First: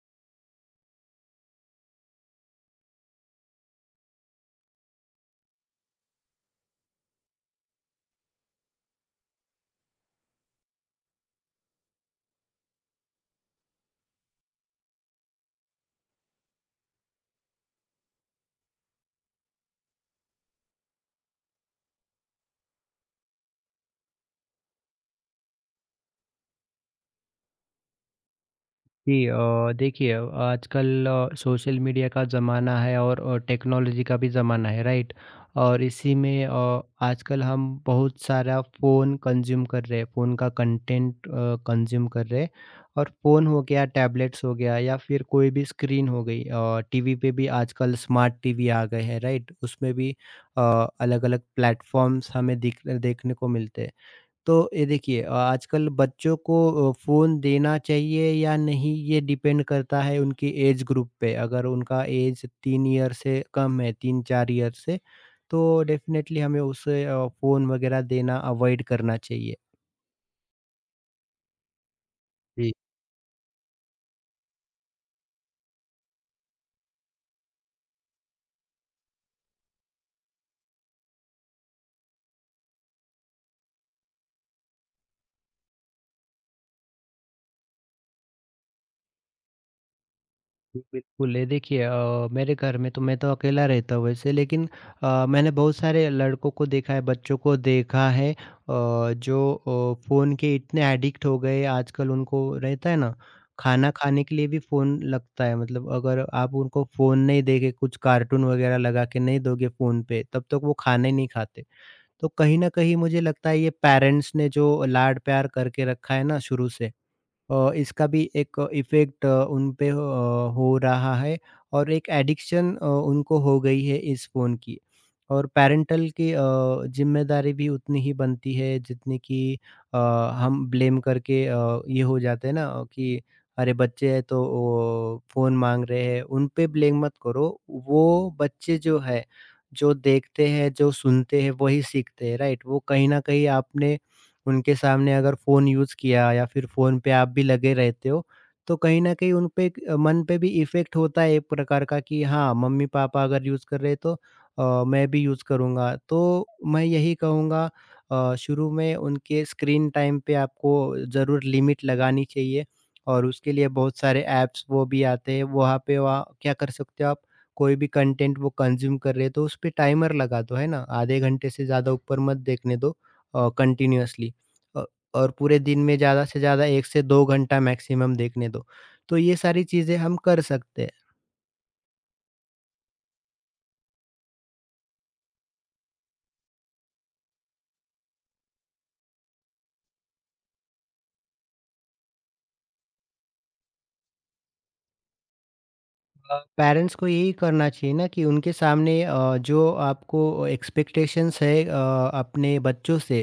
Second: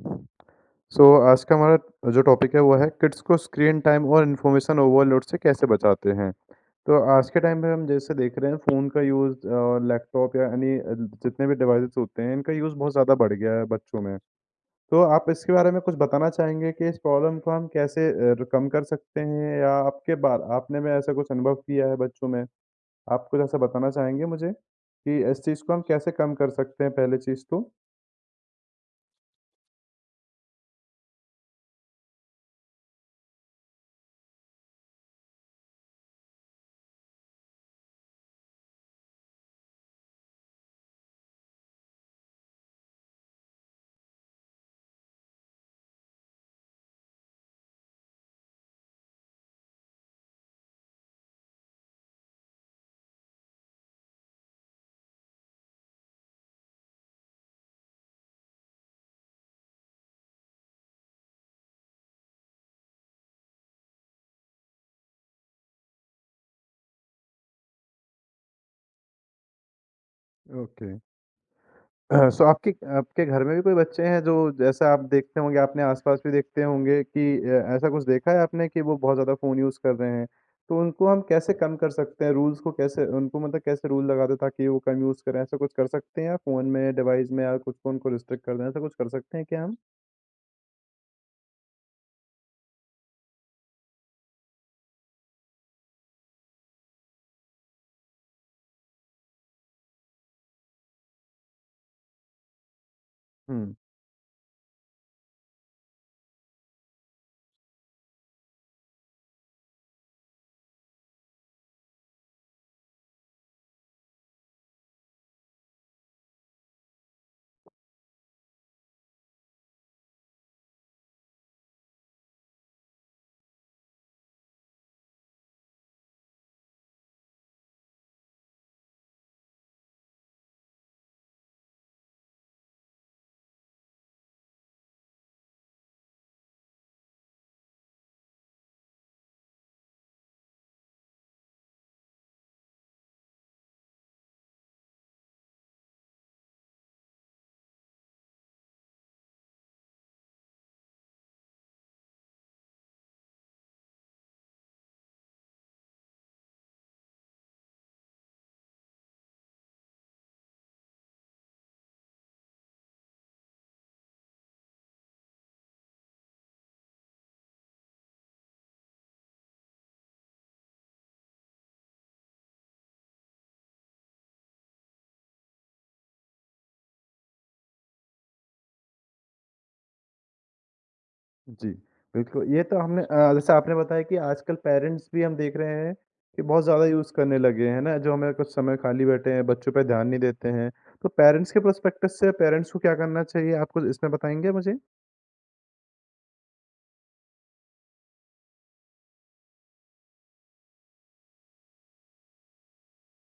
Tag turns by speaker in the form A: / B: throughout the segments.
A: सो आज का हमारा जो टॉपिक है वो है किड्स को स्क्रीन टाइम और इन्फॉर्मेशन ओवरलोड से कैसे बचाते हैं। तो आज के टाइम में हम जैसे देख रहे हैं फ़ोन का यूज़ और लैपटॉप या अन्य जितने भी डिवाइसेज़ होते हैं इनका यूज़ बहुत ज़्यादा बढ़ गया है बच्चों में। तो आप इसके बारे में कुछ बताना चाहेंगे कि इस प्रॉब्लम को हम कैसे कम कर सकते हैं या आपके बार आपने में ऐसा कुछ अनुभव किया है बच्चों में? आप कुछ ऐसा बताना चाहेंगे मुझे कि इस चीज़ को हम कैसे कम कर सकते हैं पहली चीज़ तो?
B: जी देखिए, आजकल सोशल मीडिया का ज़माना है और टेक्नोलॉजी का भी ज़माना है, राइट। और इसी में आजकल हम बहुत सारा फ़ोन कंज्यूम कर रहे हैं, फ़ोन का कंटेंट कंज्यूम कर रहे हैं। और फ़ोन हो गया, टैबलेट्स हो गया या फिर कोई भी स्क्रीन हो गई। टीवी पे भी आजकल स्मार्ट टीवी आ गए हैं, राइट, उसमें भी अलग अलग प्लेटफॉर्म्स हमें दिख देखने को मिलते हैं। तो ये देखिए, आजकल बच्चों को फ़ोन देना चाहिए या नहीं, ये डिपेंड करता है उनकी एज ग्रुप पे। अगर उनका एज 3 ईयर से कम है, 3-4 ईयर से, तो डेफ़िनेटली हमें उसे फ़ोन वग़ैरह देना अवॉइड करना चाहिए।
A: ओके। सो आपके आपके घर में भी कोई बच्चे हैं जो जैसा आप देखते होंगे, आपने आस-पास भी देखते होंगे कि ऐसा कुछ देखा है आपने कि वो बहुत ज़्यादा फ़ोन यूज़ कर रहे हैं? तो उनको हम कैसे कम कर सकते हैं? रूल्स को कैसे उनको मतलब कैसे रूल लगा दें ताकि वो कम यूज़ करें? ऐसा कुछ कर सकते हैं या फ़ोन में, डिवाइस में या कुछ को उनको रिस्ट्रिक्ट कर दें, ऐसा कुछ कर सकते हैं क्या हम?
B: बिल्कुल, ये देखिए, मेरे घर में तो मैं तो अकेला रहता हूँ वैसे, लेकिन मैंने बहुत सारे लड़कों को देखा है, बच्चों को देखा है, जो फ़ोन के इतने एडिक्ट हो गए आजकल, उनको रहता है ना,
A: हुँ।
B: खाना खाने के लिए भी फ़ोन लगता है। मतलब अगर आप उनको फ़ोन नहीं देके, कुछ कार्टून वग़ैरह लगा के नहीं दोगे फ़ोन पे, तब तक वो खाना ही नहीं खाते। तो कहीं न कहीं मुझे लगता है ये पेरेंट्स ने जो लाड-प्यार करके रखा है ना शुरू से, इसका भी एक इफ़ेक्ट अ, उन पे हो अ, हो रहा है। और एक एडिक्शन उनको हो गई है इस फ़ोन की। और पैरेंटल की ज़िम्मेदारी भी उतनी ही बनती है जितनी कि अ, हम ब्लेम करके ये हो जाते हैं ना कि अरे बच्चे हैं तो वो फ़ोन माँग रहे हैं, उन पे ब्लेम मत करो। वो बच्चे जो है, जो देखते हैं, जो सुनते हैं वही सीखते हैं, राइट? वो कहीं न कहीं आपने उनके सामने अगर फ़ोन यूज़ किया या फिर फ़ोन पे आप भी लगे रहते हो, तो कहीं न कहीं उन पे एक मन पे भी इफ़ेक्ट होता है एक प्रकार का कि हाँ, मम्मी-पापा अगर यूज़ कर रहे हैं तो मैं भी यूज़ करूँगा। तो मैं यही कहूँगा, शुरू में उनके स्क्रीन टाइम पे आपको ज़रूर लिमिट लगानी चाहिए। और उसके लिए बहुत सारे ऐप्स वो भी आते हैं। वहाँ पे वहाँ क्या कर सकते हो आप, कोई भी कंटेंट वो कंज़्यूम कर रहे हैं तो उस पे टाइमर लगा दो, है ना? आधे घंटे से ज़्यादा ऊपर मत देखने दो कंटीन्यूअसली। अ, और पूरे दिन में ज़्यादा से ज़्यादा 1 से 2 घंटा मैक्सिमम देखने दो। तो ये सारी चीज़ें हम कर सकते हैं।
A: जी, बिल्कुल। ये तो हमने जैसे आपने बताया कि आजकल पेरेंट्स भी हम देख रहे हैं कि बहुत ज़्यादा यूज़ करने लगे हैं ना, जो हमें कुछ समय खाली बैठे हैं, बच्चों पे ध्यान नहीं देते हैं। तो पेरेंट्स के पर्सपेक्टिव से पेरेंट्स को क्या करना चाहिए, आप कुछ इसमें बताएँगे मुझे?
B: पेरेंट्स को यही करना चाहिए ना कि उनके सामने जो आपको एक्सपेक्टेशंस है अपने बच्चों से,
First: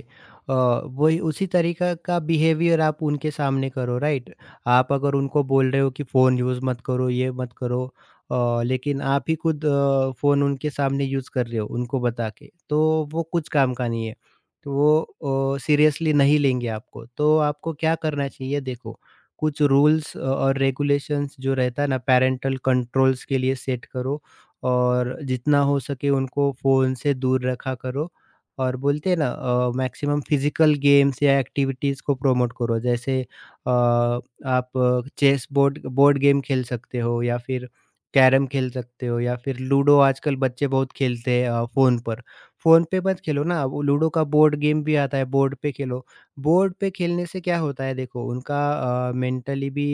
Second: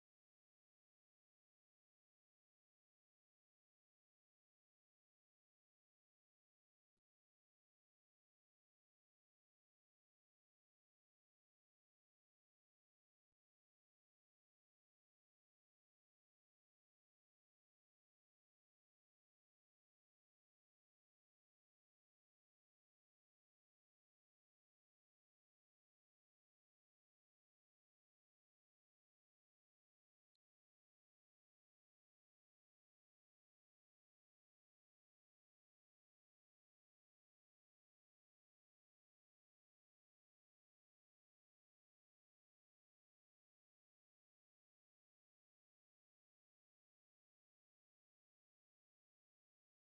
B: अ, वही उसी तरीका का बिहेवियर आप उनके सामने करो, राइट। आप अगर उनको बोल रहे हो कि फ़ोन यूज़ मत करो, ये मत करो, लेकिन आप ही खुद फ़ोन उनके सामने यूज़ कर रहे हो, उनको बता के, तो वो कुछ काम का नहीं है। तो वो सीरियसली नहीं लेंगे आपको। तो आपको क्या करना चाहिए, देखो, कुछ रूल्स और रेगुलेशंस जो रहता है ना पैरेंटल कंट्रोल्स के लिए, सेट करो और जितना हो सके उनको फ़ोन से दूर रखा करो। और बोलते हैं ना, मैक्सिमम फिजिकल गेम्स या एक्टिविटीज़ को प्रमोट करो। जैसे आप चेस बोर्ड बोर्ड गेम खेल सकते हो, या फिर कैरम खेल सकते हो, या फिर लूडो। आजकल बच्चे बहुत खेलते हैं फ़ोन पर। फ़ोन पे मत खेलो ना, वो लूडो का बोर्ड गेम भी आता है, बोर्ड पे खेलो। बोर्ड पे खेलने से क्या होता है, देखो, उनका मेंटली भी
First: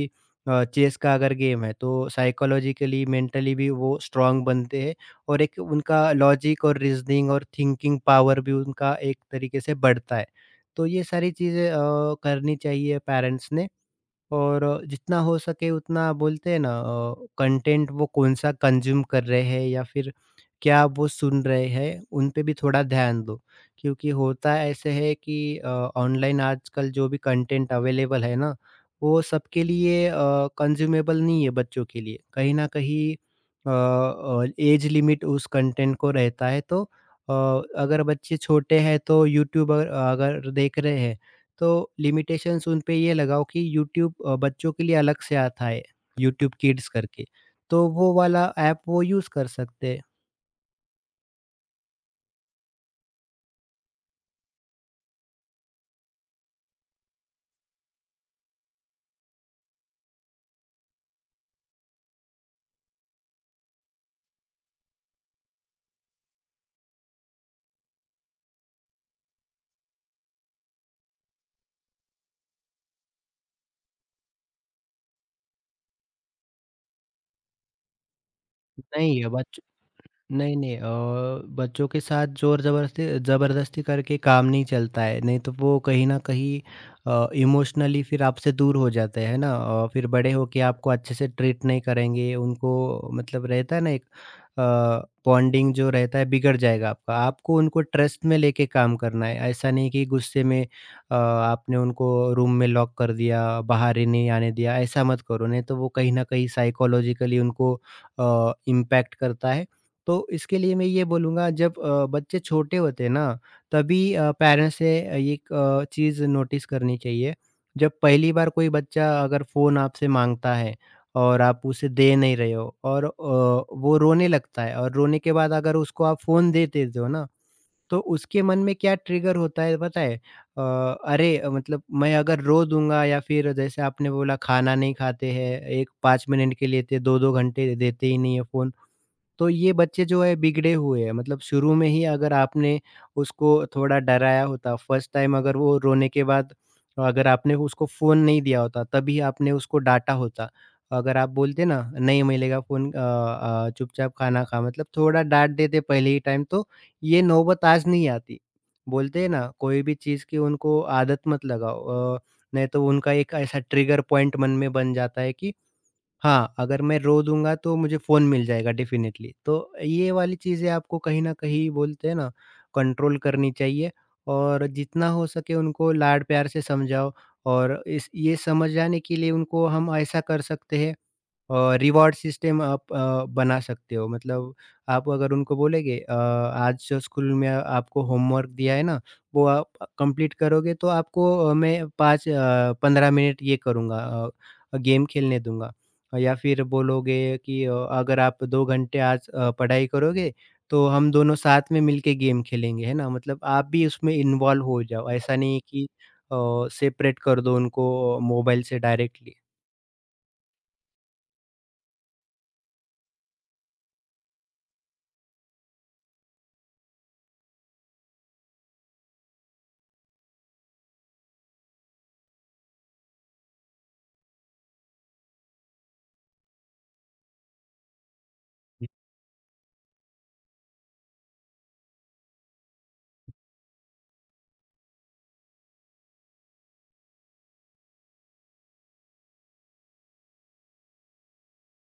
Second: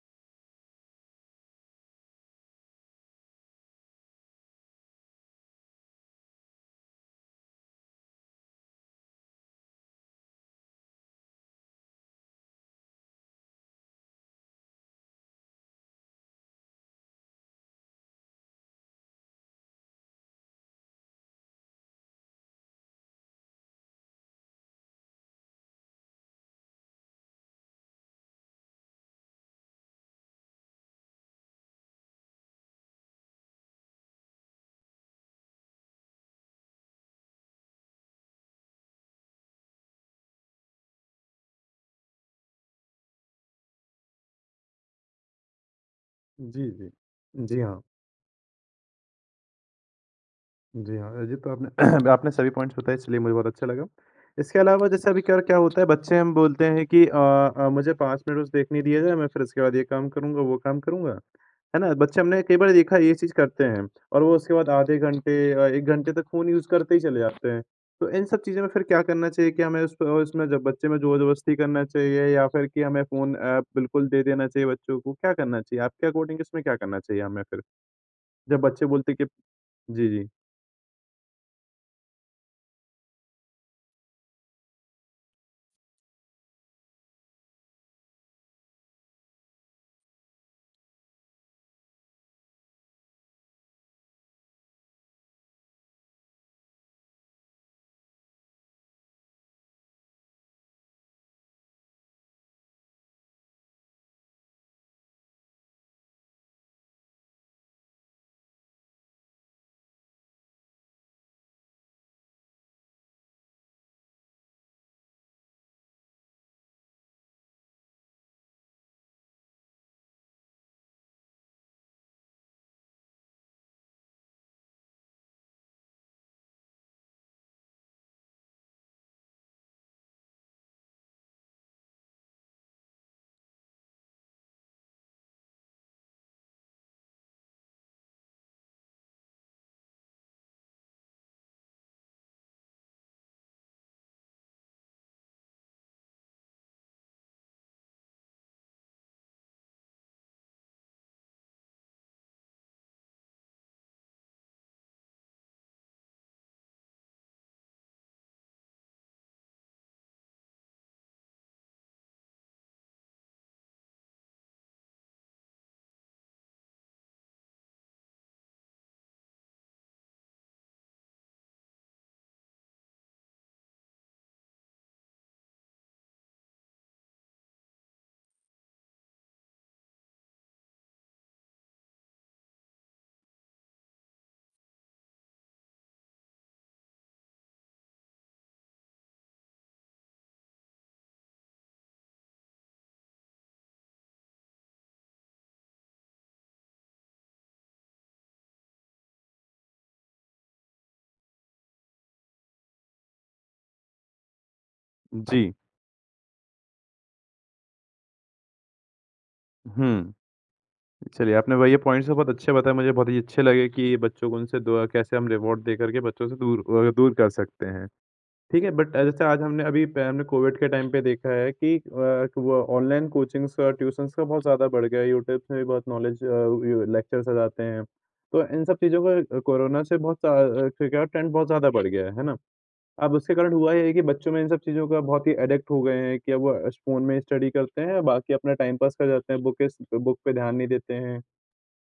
B: चेस का अगर गेम है तो साइकोलॉजिकली, मेंटली भी वो स्ट्रांग बनते हैं। और एक उनका लॉजिक और रीजनिंग और थिंकिंग पावर भी उनका एक तरीके से बढ़ता है। तो ये सारी चीज़ें करनी चाहिए पेरेंट्स ने। और जितना हो सके उतना, बोलते हैं ना, कंटेंट वो कौन सा कंज्यूम कर रहे हैं या फिर क्या वो सुन रहे हैं, उन पे भी थोड़ा ध्यान दो। क्योंकि होता ऐसे है कि ऑनलाइन आजकल जो भी कंटेंट अवेलेबल है ना, वो सबके लिए कंज्यूमेबल नहीं है। बच्चों के लिए कहीं ना कहीं एज लिमिट उस कंटेंट को रहता है। तो अ, अगर बच्चे छोटे हैं तो यूट्यूब अगर अगर देख रहे हैं, तो लिमिटेशंस उन पे ये लगाओ कि यूट्यूब बच्चों के लिए अलग से आता है, यूट्यूब
A: जी,
B: किड्स
A: जी।
B: करके,
A: जी हाँ।
B: तो वो वाला ऐप वो यूज़ कर सकते हैं।
A: जी हाँ, जी तो आपने आपने सभी पॉइंट्स बताए इसलिए मुझे बहुत अच्छा लगा। इसके अलावा जैसे अभी क्या क्या होता है बच्चे हम बोलते हैं कि मुझे 5 मिनट बस देखने दिया जाए मैं फिर इसके बाद ये काम करूँगा, वो काम करूँगा। है ना? बच्चे हमने कई बार देखा है ये चीज़ करते हैं और वो उसके बाद आधे घंटे 1 घंटे तक फ़ोन यूज़ करते ही चले जाते हैं। तो इन सब चीज़ों में फिर क्या करना चाहिए कि हमें उस उसमें जब बच्चे में ज़ोर-ज़बरदस्ती करना चाहिए या फिर कि हमें फ़ोन बिल्कुल दे देना चाहिए बच्चों को, क्या करना चाहिए? आपके अकॉर्डिंग इसमें क्या करना चाहिए हमें फिर? जब बच्चे बोलते
B: नहीं
A: हैं कि
B: है बच
A: जी, जी।
B: नहीं, नहीं अ, बच्चों के साथ ज़ोर ज़बरदस्ती ज़बरदस्ती करके काम नहीं चलता है, नहीं तो वो कहीं न कहीं इमोशनली फिर आपसे दूर हो जाते हैं ना। फिर बड़े होके आपको अच्छे से ट्रीट नहीं करेंगे। उनको मतलब रहता है ना एक अ, बॉन्डिंग जो रहता है, बिगड़ जाएगा आपका। आपको उनको ट्रस्ट में लेके काम करना है, ऐसा नहीं कि गुस्से में आपने उनको रूम में लॉक कर दिया, बाहर ही नहीं आने दिया। ऐसा मत करो, नहीं तो वो कहीं न कहीं साइकोलॉजिकली उनको इम्पैक्ट करता है। तो इसके लिए मैं ये बोलूँगा, जब बच्चे छोटे होते हैं ना, तभी पेरेंट्स से ये एक चीज़ नोटिस करनी चाहिए। जब पहली बार कोई बच्चा अगर फ़ोन आपसे माँगता है और आप उसे दे नहीं रहे हो, और वो रोने लगता है, और रोने के बाद अगर उसको आप फ़ोन दे देते हो ना, तो उसके मन में क्या ट्रिगर होता है, पता है? अरे, मतलब मैं अगर रो दूँगा, या फिर जैसे आपने बोला खाना नहीं खाते हैं, 1 5 मिनट के लिए देते, 2-2 घंटे देते ही नहीं है फ़ोन। तो ये बच्चे जो है बिगड़े हुए हैं। मतलब शुरू में ही अगर आपने उसको थोड़ा डराया होता, फर्स्ट टाइम अगर वो रोने के बाद अगर आपने उसको फ़ोन नहीं दिया होता, तभी आपने उसको डाँटा होता। अगर आप बोलते ना नहीं मिलेगा फ़ोन, चुपचाप खाना खा, मतलब थोड़ा डाँट देते पहले ही टाइम, तो ये नौबत आज नहीं आती। बोलते हैं ना, कोई भी चीज़ की उनको आदत मत लगाओ, अ, नहीं तो उनका एक ऐसा ट्रिगर पॉइंट मन में बन जाता है कि हाँ, अगर मैं रो दूँगा तो मुझे फ़ोन मिल जाएगा डेफ़िनेटली। तो ये वाली चीज़ें आपको कहीं न कहीं, बोलते हैं ना, कंट्रोल करनी चाहिए। और जितना हो सके उनको लाड प्यार से समझाओ। और इस ये समझाने के लिए उनको हम ऐसा कर सकते हैं, रिवॉर्ड सिस्टम आप बना सकते हो। मतलब आप अगर उनको बोलेंगे, आज जो स्कूल में आपको होमवर्क दिया है ना, वो आप कंप्लीट करोगे तो आपको मैं 15 मिनट ये करूँगा, गेम खेलने दूँगा। या फिर बोलोगे कि अगर आप 2 घंटे आज पढ़ाई करोगे तो हम दोनों साथ में मिलके गेम खेलेंगे, है ना? मतलब आप भी उसमें इन्वॉल्व हो जाओ, ऐसा
A: जी।
B: नहीं कि अ, सेपरेट कर दो उनको मोबाइल से डायरेक्टली।
A: हुँ। चलिए, आपने ब ये पॉइंट्स तो बहुत अच्छे बताए, मुझे बहुत ही अच्छे लगे कि बच्चों को उनसे दो कैसे हम रिवॉर्ड देकर के बच्चों से दूर दूर कर सकते हैं। ठीक है, बट जैसे आज हमने अभी प हमने कोविड के टाइम पे देखा है कि वो ऑनलाइन कोचिंग्स का, ट्यूशन्स का बहुत ज़्यादा बढ़ गया है, यूट्यूब से भी बहुत नॉलेज व लेक्चर्स आ जाते हैं। तो इन सब
B: जी,
A: चीज़ों का कोरोना से बहुत सा क्या ट्रेंड बहुत ज़्यादा बढ़ गया है ना? अब उसके कारण हुआ ये है कि बच्चों में इन सब चीज़ों का बहुत ही एडिक्ट हो गए हैं कि अब वो अस फ़ोन में स्टडी करते हैं, बाकी अपना टाइम पास कर जाते हैं, बुकिस बुक पे ध्यान नहीं देते हैं।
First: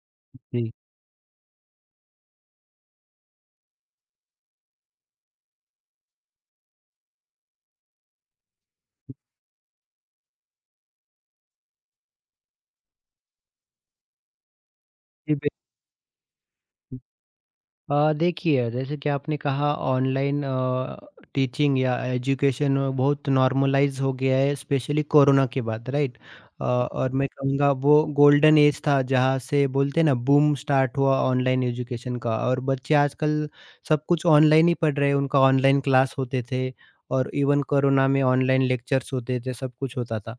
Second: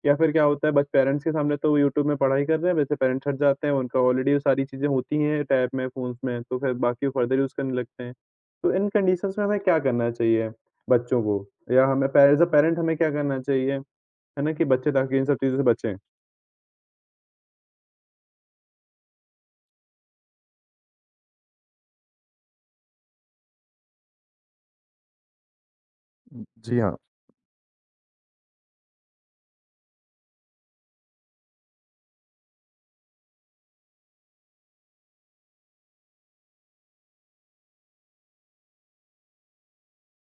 A: या फिर क्या होता है
B: जी,
A: बस पेरेंट्स के सामने तो वो यूट्यूब में पढ़ाई कर रहे हैं, वैसे पेरेंट्स हट जाते हैं, उनका ऑलरेडी वो सारी चीज़ें होती हैं टैब में, फ़ोन्स में, तो फिर बाकी वो फर्दर यूज़ करने लगते हैं। तो इन कंडीशंस में हमें क्या करना चाहिए बच्चों को? या हमें पे एज़ अ पेरेंट हमें क्या करना चाहिए, है ना, कि बच्चे ताकि इन
B: जी,
A: सब
B: बिल
A: चीज़ों से बचें?
B: अ, देखिए, जैसे कि आपने कहा, ऑनलाइन टीचिंग या एजुकेशन बहुत नॉर्मलाइज़ हो गया है, स्पेशली कोरोना के बाद, राइट?
A: जी हाँ।
B: और मैं कहूँगा वो गोल्डन ऐज था, जहाँ से बोलते हैं ना बूम स्टार्ट हुआ ऑनलाइन एजुकेशन का। और बच्चे आजकल सब कुछ ऑनलाइन ही पढ़ रहे हैं, उनका ऑनलाइन क्लास होते थे, और इवन कोरोना में ऑनलाइन लेक्चर्स होते थे, सब कुछ होता था।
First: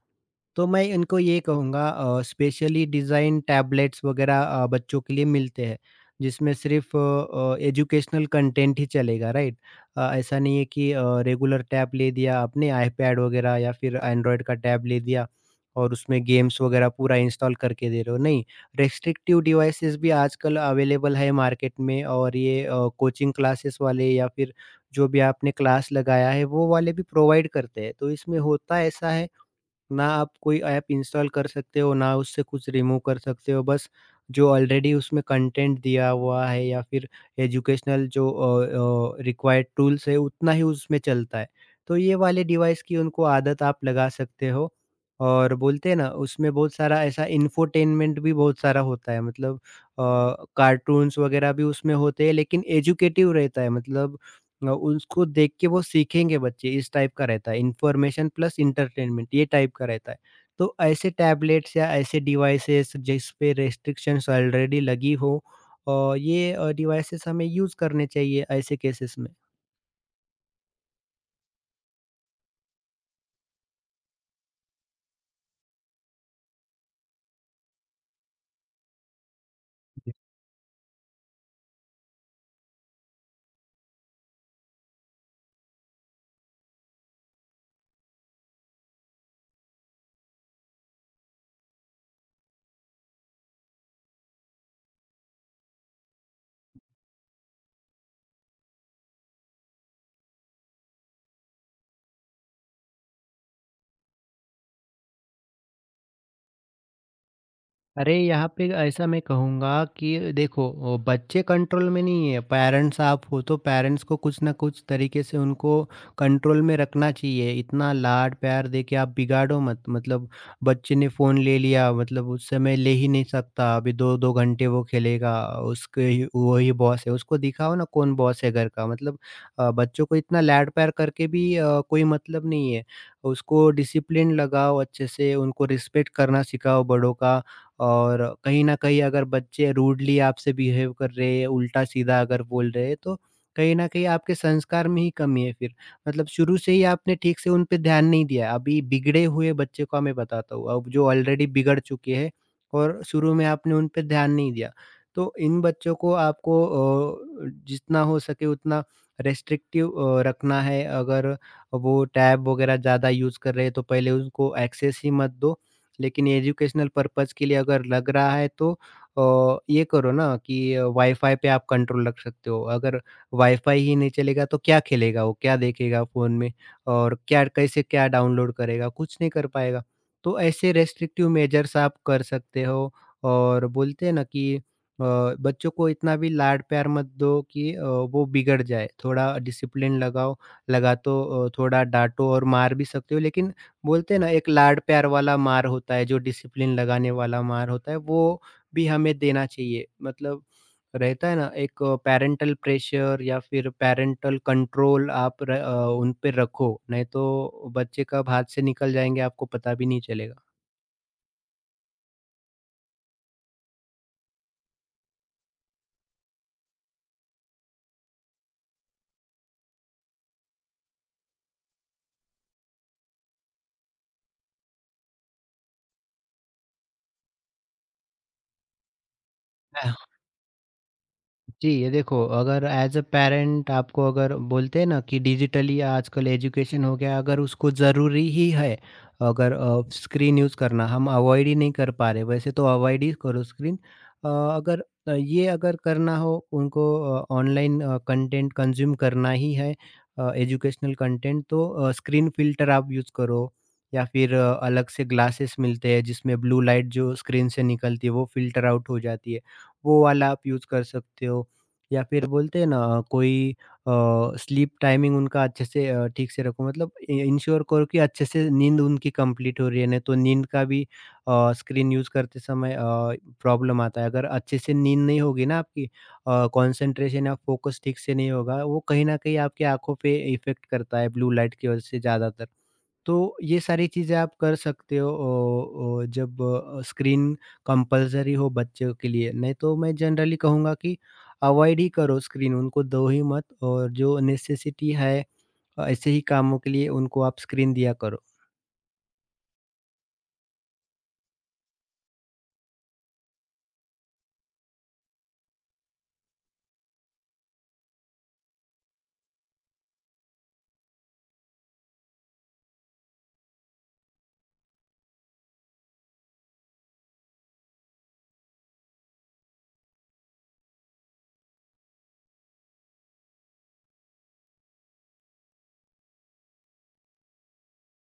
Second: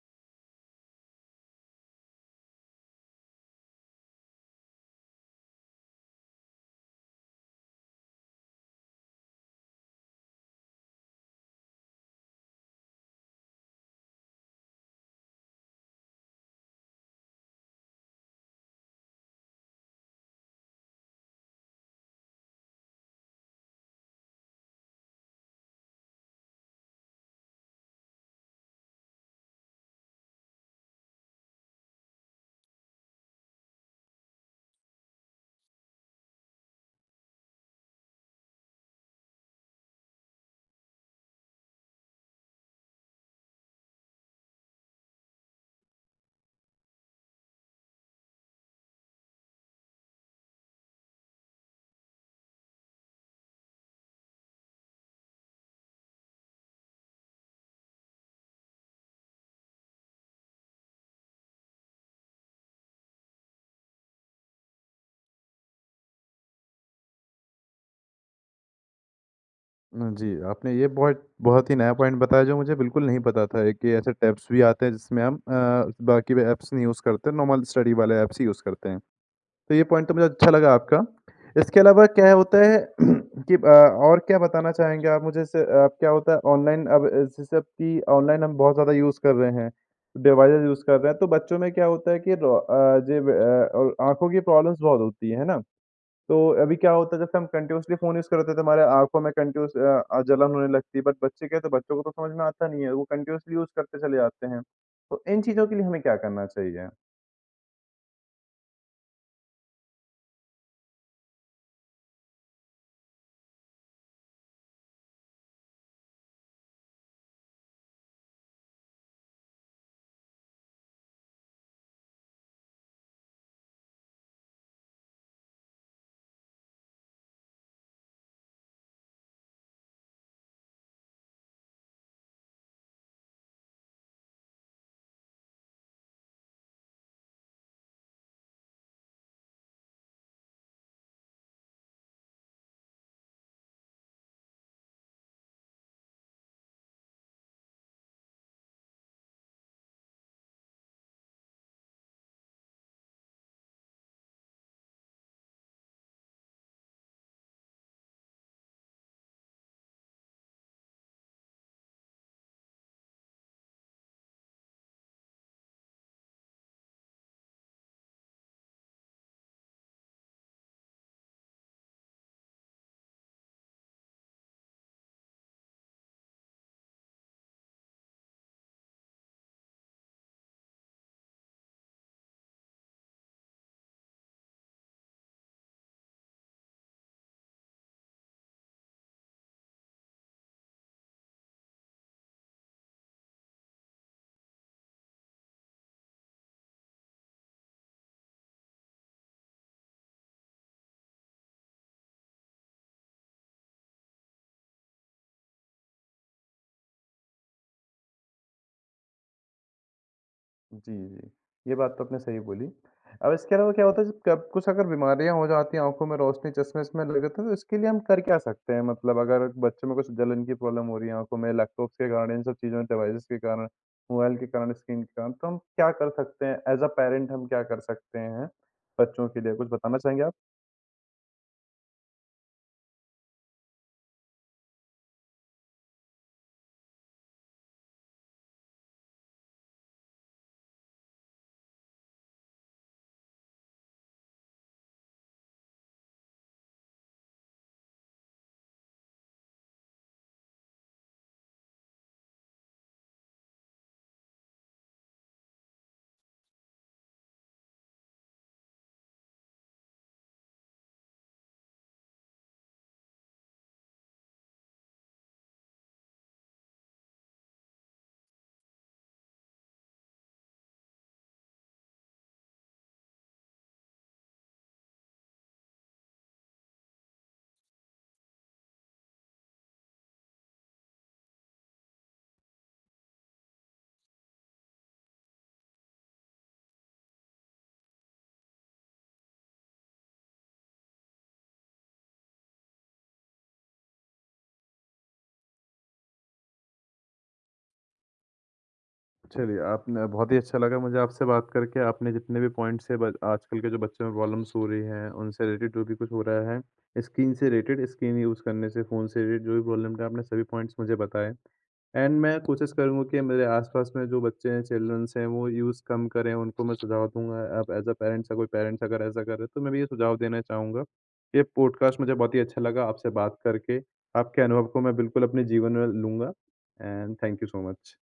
B: तो मैं इनको ये कहूँगा, स्पेशली डिज़ाइन टैबलेट्स वगैरह बच्चों के लिए मिलते हैं, जिसमें सिर्फ़ एजुकेशनल कंटेंट ही चलेगा, राइट? ऐसा नहीं है कि रेगुलर टैब ले दिया आपने, आईपैड वगैरह या फिर एंड्रॉयड का टैब ले दिया और उसमें गेम्स वगैरह पूरा इंस्टॉल करके दे रहे हो, नहीं। रेस्ट्रिक्टिव डिवाइसेस भी आजकल अवेलेबल है मार्केट में। और ये कोचिंग क्लासेस वाले, या फिर जो भी आपने क्लास लगाया है वो वाले भी प्रोवाइड करते हैं। तो इसमें होता ऐसा है, ना आप कोई ऐप इंस्टॉल कर सकते हो, ना उससे कुछ रिमूव कर सकते हो। बस जो ऑलरेडी उसमें कंटेंट दिया हुआ है, या फिर एजुकेशनल जो रिक्वायर्ड टूल्स है, उतना ही उसमें चलता है। तो ये वाले डिवाइस की उनको आदत आप लगा सकते हो। और बोलते हैं ना, उसमें बहुत सारा ऐसा इन्फोटेनमेंट भी बहुत सारा होता है। मतलब कार्टून्स वगैरह भी उसमें होते हैं, लेकिन एजुकेटिव रहता है। मतलब उसको देख के वो सीखेंगे बच्चे, इस टाइप का रहता है, इन्फॉर्मेशन प्लस एंटरटेनमेंट, ये टाइप का रहता है। तो ऐसे टैबलेट्स या ऐसे डिवाइसेस जिस पे रेस्ट्रिक्शंस ऑलरेडी लगी हो, ये डिवाइसेस हमें यूज़ करने चाहिए ऐसे केसेस में।
A: हुँ, जी, आपने ये बहुत बहुत ही नया पॉइंट बताया जो मुझे बिल्कुल नहीं पता था एक कि ऐसे टैब्स भी आते हैं जिसमें हम बाकी वे ऐप्स नहीं यूज़ करते, नॉर्मल स्टडी वाले ऐप्स ही यूज़ करते हैं। तो ये पॉइंट तो मुझे अच्छा लगा आपका। इसके अलावा क्या होता है कि और क्या बताना चाहेंगे आप मुझे जैसे क्या होता है ऑनलाइन अब जैसे अब कि ऑनलाइन हम बहुत ज़्यादा यूज़ कर रहे हैं, डिवाइसेज़ यूज़ कर रहे हैं, तो बच्चों में क्या होता है कि रो जे ब आँखों की प्रॉब्लम्स बहुत होती हैं, है ना? तो अभी क्या होता है जैसे हम कंटीन्यूअसली फ़ोन यूज़ करते हैं तो हमारे आँखों में कंटीन्यूअस जलन होने लगती है बट बच्चे क्या है तो बच्चों को तो समझ में आता नहीं है, वो कंटीन्यूअसली यूज़ करते चले जाते हैं। तो इन चीज़ों के लिए हमें क्या करना चाहिए?
B: अरे यहाँ पे ऐसा मैं कहूँगा कि देखो, बच्चे कंट्रोल में नहीं है, पेरेंट्स आप हो, तो पेरेंट्स को कुछ ना कुछ तरीके से उनको कंट्रोल में रखना चाहिए। इतना लाड प्यार दे के आप बिगाड़ो मत। मतलब बच्चे ने फ़ोन ले लिया, मतलब उस समय ले ही नहीं सकता, अभी दो दो घंटे वो खेलेगा। उसके ही वही बॉस है, उसको दिखाओ ना कौन बॉस है घर का। मतलब बच्चों को इतना लाड प्यार करके भी कोई मतलब नहीं है। उसको डिसिप्लिन लगाओ अच्छे से, उनको रिस्पेक्ट करना सिखाओ बड़ों का। और कहीं न कहीं अगर बच्चे रूडली आपसे बिहेव कर रहे हैं, उल्टा-सीधा अगर बोल रहे हैं, तो कहीं न कहीं आपके संस्कार में ही कमी है फिर। मतलब शुरू से ही आपने ठीक से उन पे ध्यान नहीं दिया। अभी बिगड़े हुए बच्चे को मैं बताता हूँ, अब जो ऑलरेडी बिगड़ चुके हैं और शुरू में आपने उन पे ध्यान नहीं दिया, तो इन बच्चों को आपको जितना हो सके उतना रेस्ट्रिक्टिव रखना है। अगर वो टैब वगैरह ज़्यादा यूज़ कर रहे हैं, तो पहले उनको एक्सेस ही मत दो। लेकिन एजुकेशनल पर्पज़ के लिए अगर लग रहा है, तो ये करो ना कि वाई-फाई पे आप कंट्रोल रख सकते हो। अगर वाई-फाई ही नहीं चलेगा तो क्या खेलेगा वो, क्या देखेगा फ़ोन में और क्या, कैसे, क्या डाउनलोड करेगा, कुछ नहीं कर पाएगा। तो ऐसे रेस्ट्रिक्टिव मेजर्स आप कर सकते हो। और बोलते हैं ना कि अ, बच्चों को इतना भी लाड-प्यार मत दो कि वो बिगड़ जाए। थोड़ा डिसिप्लिन लगाओ, थोड़ा डाँटो और मार भी सकते हो। लेकिन बोलते हैं ना, एक लाड प्यार वाला मार होता है, जो डिसिप्लिन लगाने वाला मार होता है, वो भी हमें देना चाहिए। मतलब रहता है ना एक पैरेंटल प्रेशर या फिर पैरेंटल कंट्रोल, आप उन पे रखो, नहीं तो बच्चे कब हाथ से निकल जाएँगे आपको पता भी नहीं चलेगा।
A: जी, जी। ये बात तो आपने सही बोली। अब इसके अलावा क्या होता है जब कब कुछ अगर बीमारियाँ हो जाती हैं, आँखों में रोशनी चश्मे-वश्मे लग जाते हैं तो इसके लिए हम कर क्या सकते हैं? मतलब अगर बच्चों में कुछ जलन की प्रॉब्लम हो रही है आँखों में, लैपटॉप्स के कारण, इन सब चीज़ों, डिवाइसेज़ के कारण, मोबाइल के कारण, स्क्रीन के कारण, तो हम क्या कर सकते हैं? एज़ अ पेरेंट हम क्या कर सकते हैं बच्चों के लिए? कुछ बताना चाहेंगे आप?
B: जी, ये देखो, अगर एज़ अ पैरेंट आपको, अगर बोलते हैं ना कि डिजिटली आजकल एजुकेशन हो गया, अगर उसको ज़रूरी ही है, अगर स्क्रीन यूज़ करना हम अवॉइड ही नहीं कर पा रहे, वैसे तो अवॉइड ही करो स्क्रीन। अ, अगर अ, ये अगर करना हो उनको, ऑनलाइन कंटेंट कंज़्यूम करना ही है, एजुकेशनल कंटेंट, तो स्क्रीन फ़िल्टर आप यूज़ करो, या फिर अलग से ग्लासेस मिलते हैं जिसमें ब्लू लाइट जो स्क्रीन से निकलती है वो फ़िल्टर आउट हो जाती है। वो वाला आप यूज़ कर सकते हो। या फिर बोलते हैं ना, कोई अ, स्लीप टाइमिंग उनका अच्छे से ठीक से रखो, मतलब इ इंश्योर करो कि अच्छे से नींद उनकी कंप्लीट हो रही है। नहीं तो नींद का भी स्क्रीन यूज़ करते समय प्रॉब्लम आता है। अगर अच्छे से नींद नहीं होगी ना आपकी, कंसंट्रेशन या फ़ोकस ठीक से नहीं होगा, वो कहीं न कहीं आपकी आँखों पे इफ़ेक्ट करता है ब्लू लाइट की वज़ह से ज़्यादातर। तो ये सारी चीज़ें आप कर सकते हो ओ, ओ, जब स्क्रीन कंपलसरी हो बच्चों के लिए। नहीं तो मैं जनरली कहूँगा कि अवॉइड ही करो स्क्रीन, उनको दो ही मत, और जो नेसेसिटी है, ऐसे ही कामों के लिए उनको आप स्क्रीन दिया करो
A: चलिए, आपने बहुत ही अच्छा लगा मुझे आपसे बात करके। आपने जितने भी पॉइंट्स है ब आजकल के जो बच्चों में प्रॉब्लम्स हो रही हैं, उनसे रिलेटेड जो भी कुछ हो रहा है, स्क्रीन से रिलेटेड, स्क्रीन यूज़ करने से, फ़ोन से रिलेटेड जो भी प्रॉब्लम थे, आपने सभी पॉइंट्स मुझे बताए। एंड मैं कोशिश करूँगा कि मेरे आस-पास में जो बच्चे हैं, चिल्ड्रन्स हैं, वो यूज़ कम करें, उनको मैं सुझाव दूँगा। अब एज़ अ पेरेंट्स अगर कोई पेरेंट्स अगर ऐसा कर रहे हैं, तो मैं भी ये सुझाव देना चाहूँगा। ये पॉडकास्ट मुझे बहुत ही अच्छा लगा आपसे बात करके। आपके अनुभव को मैं बिल्कुल अपने जीवन में लूँगा and thank you so much.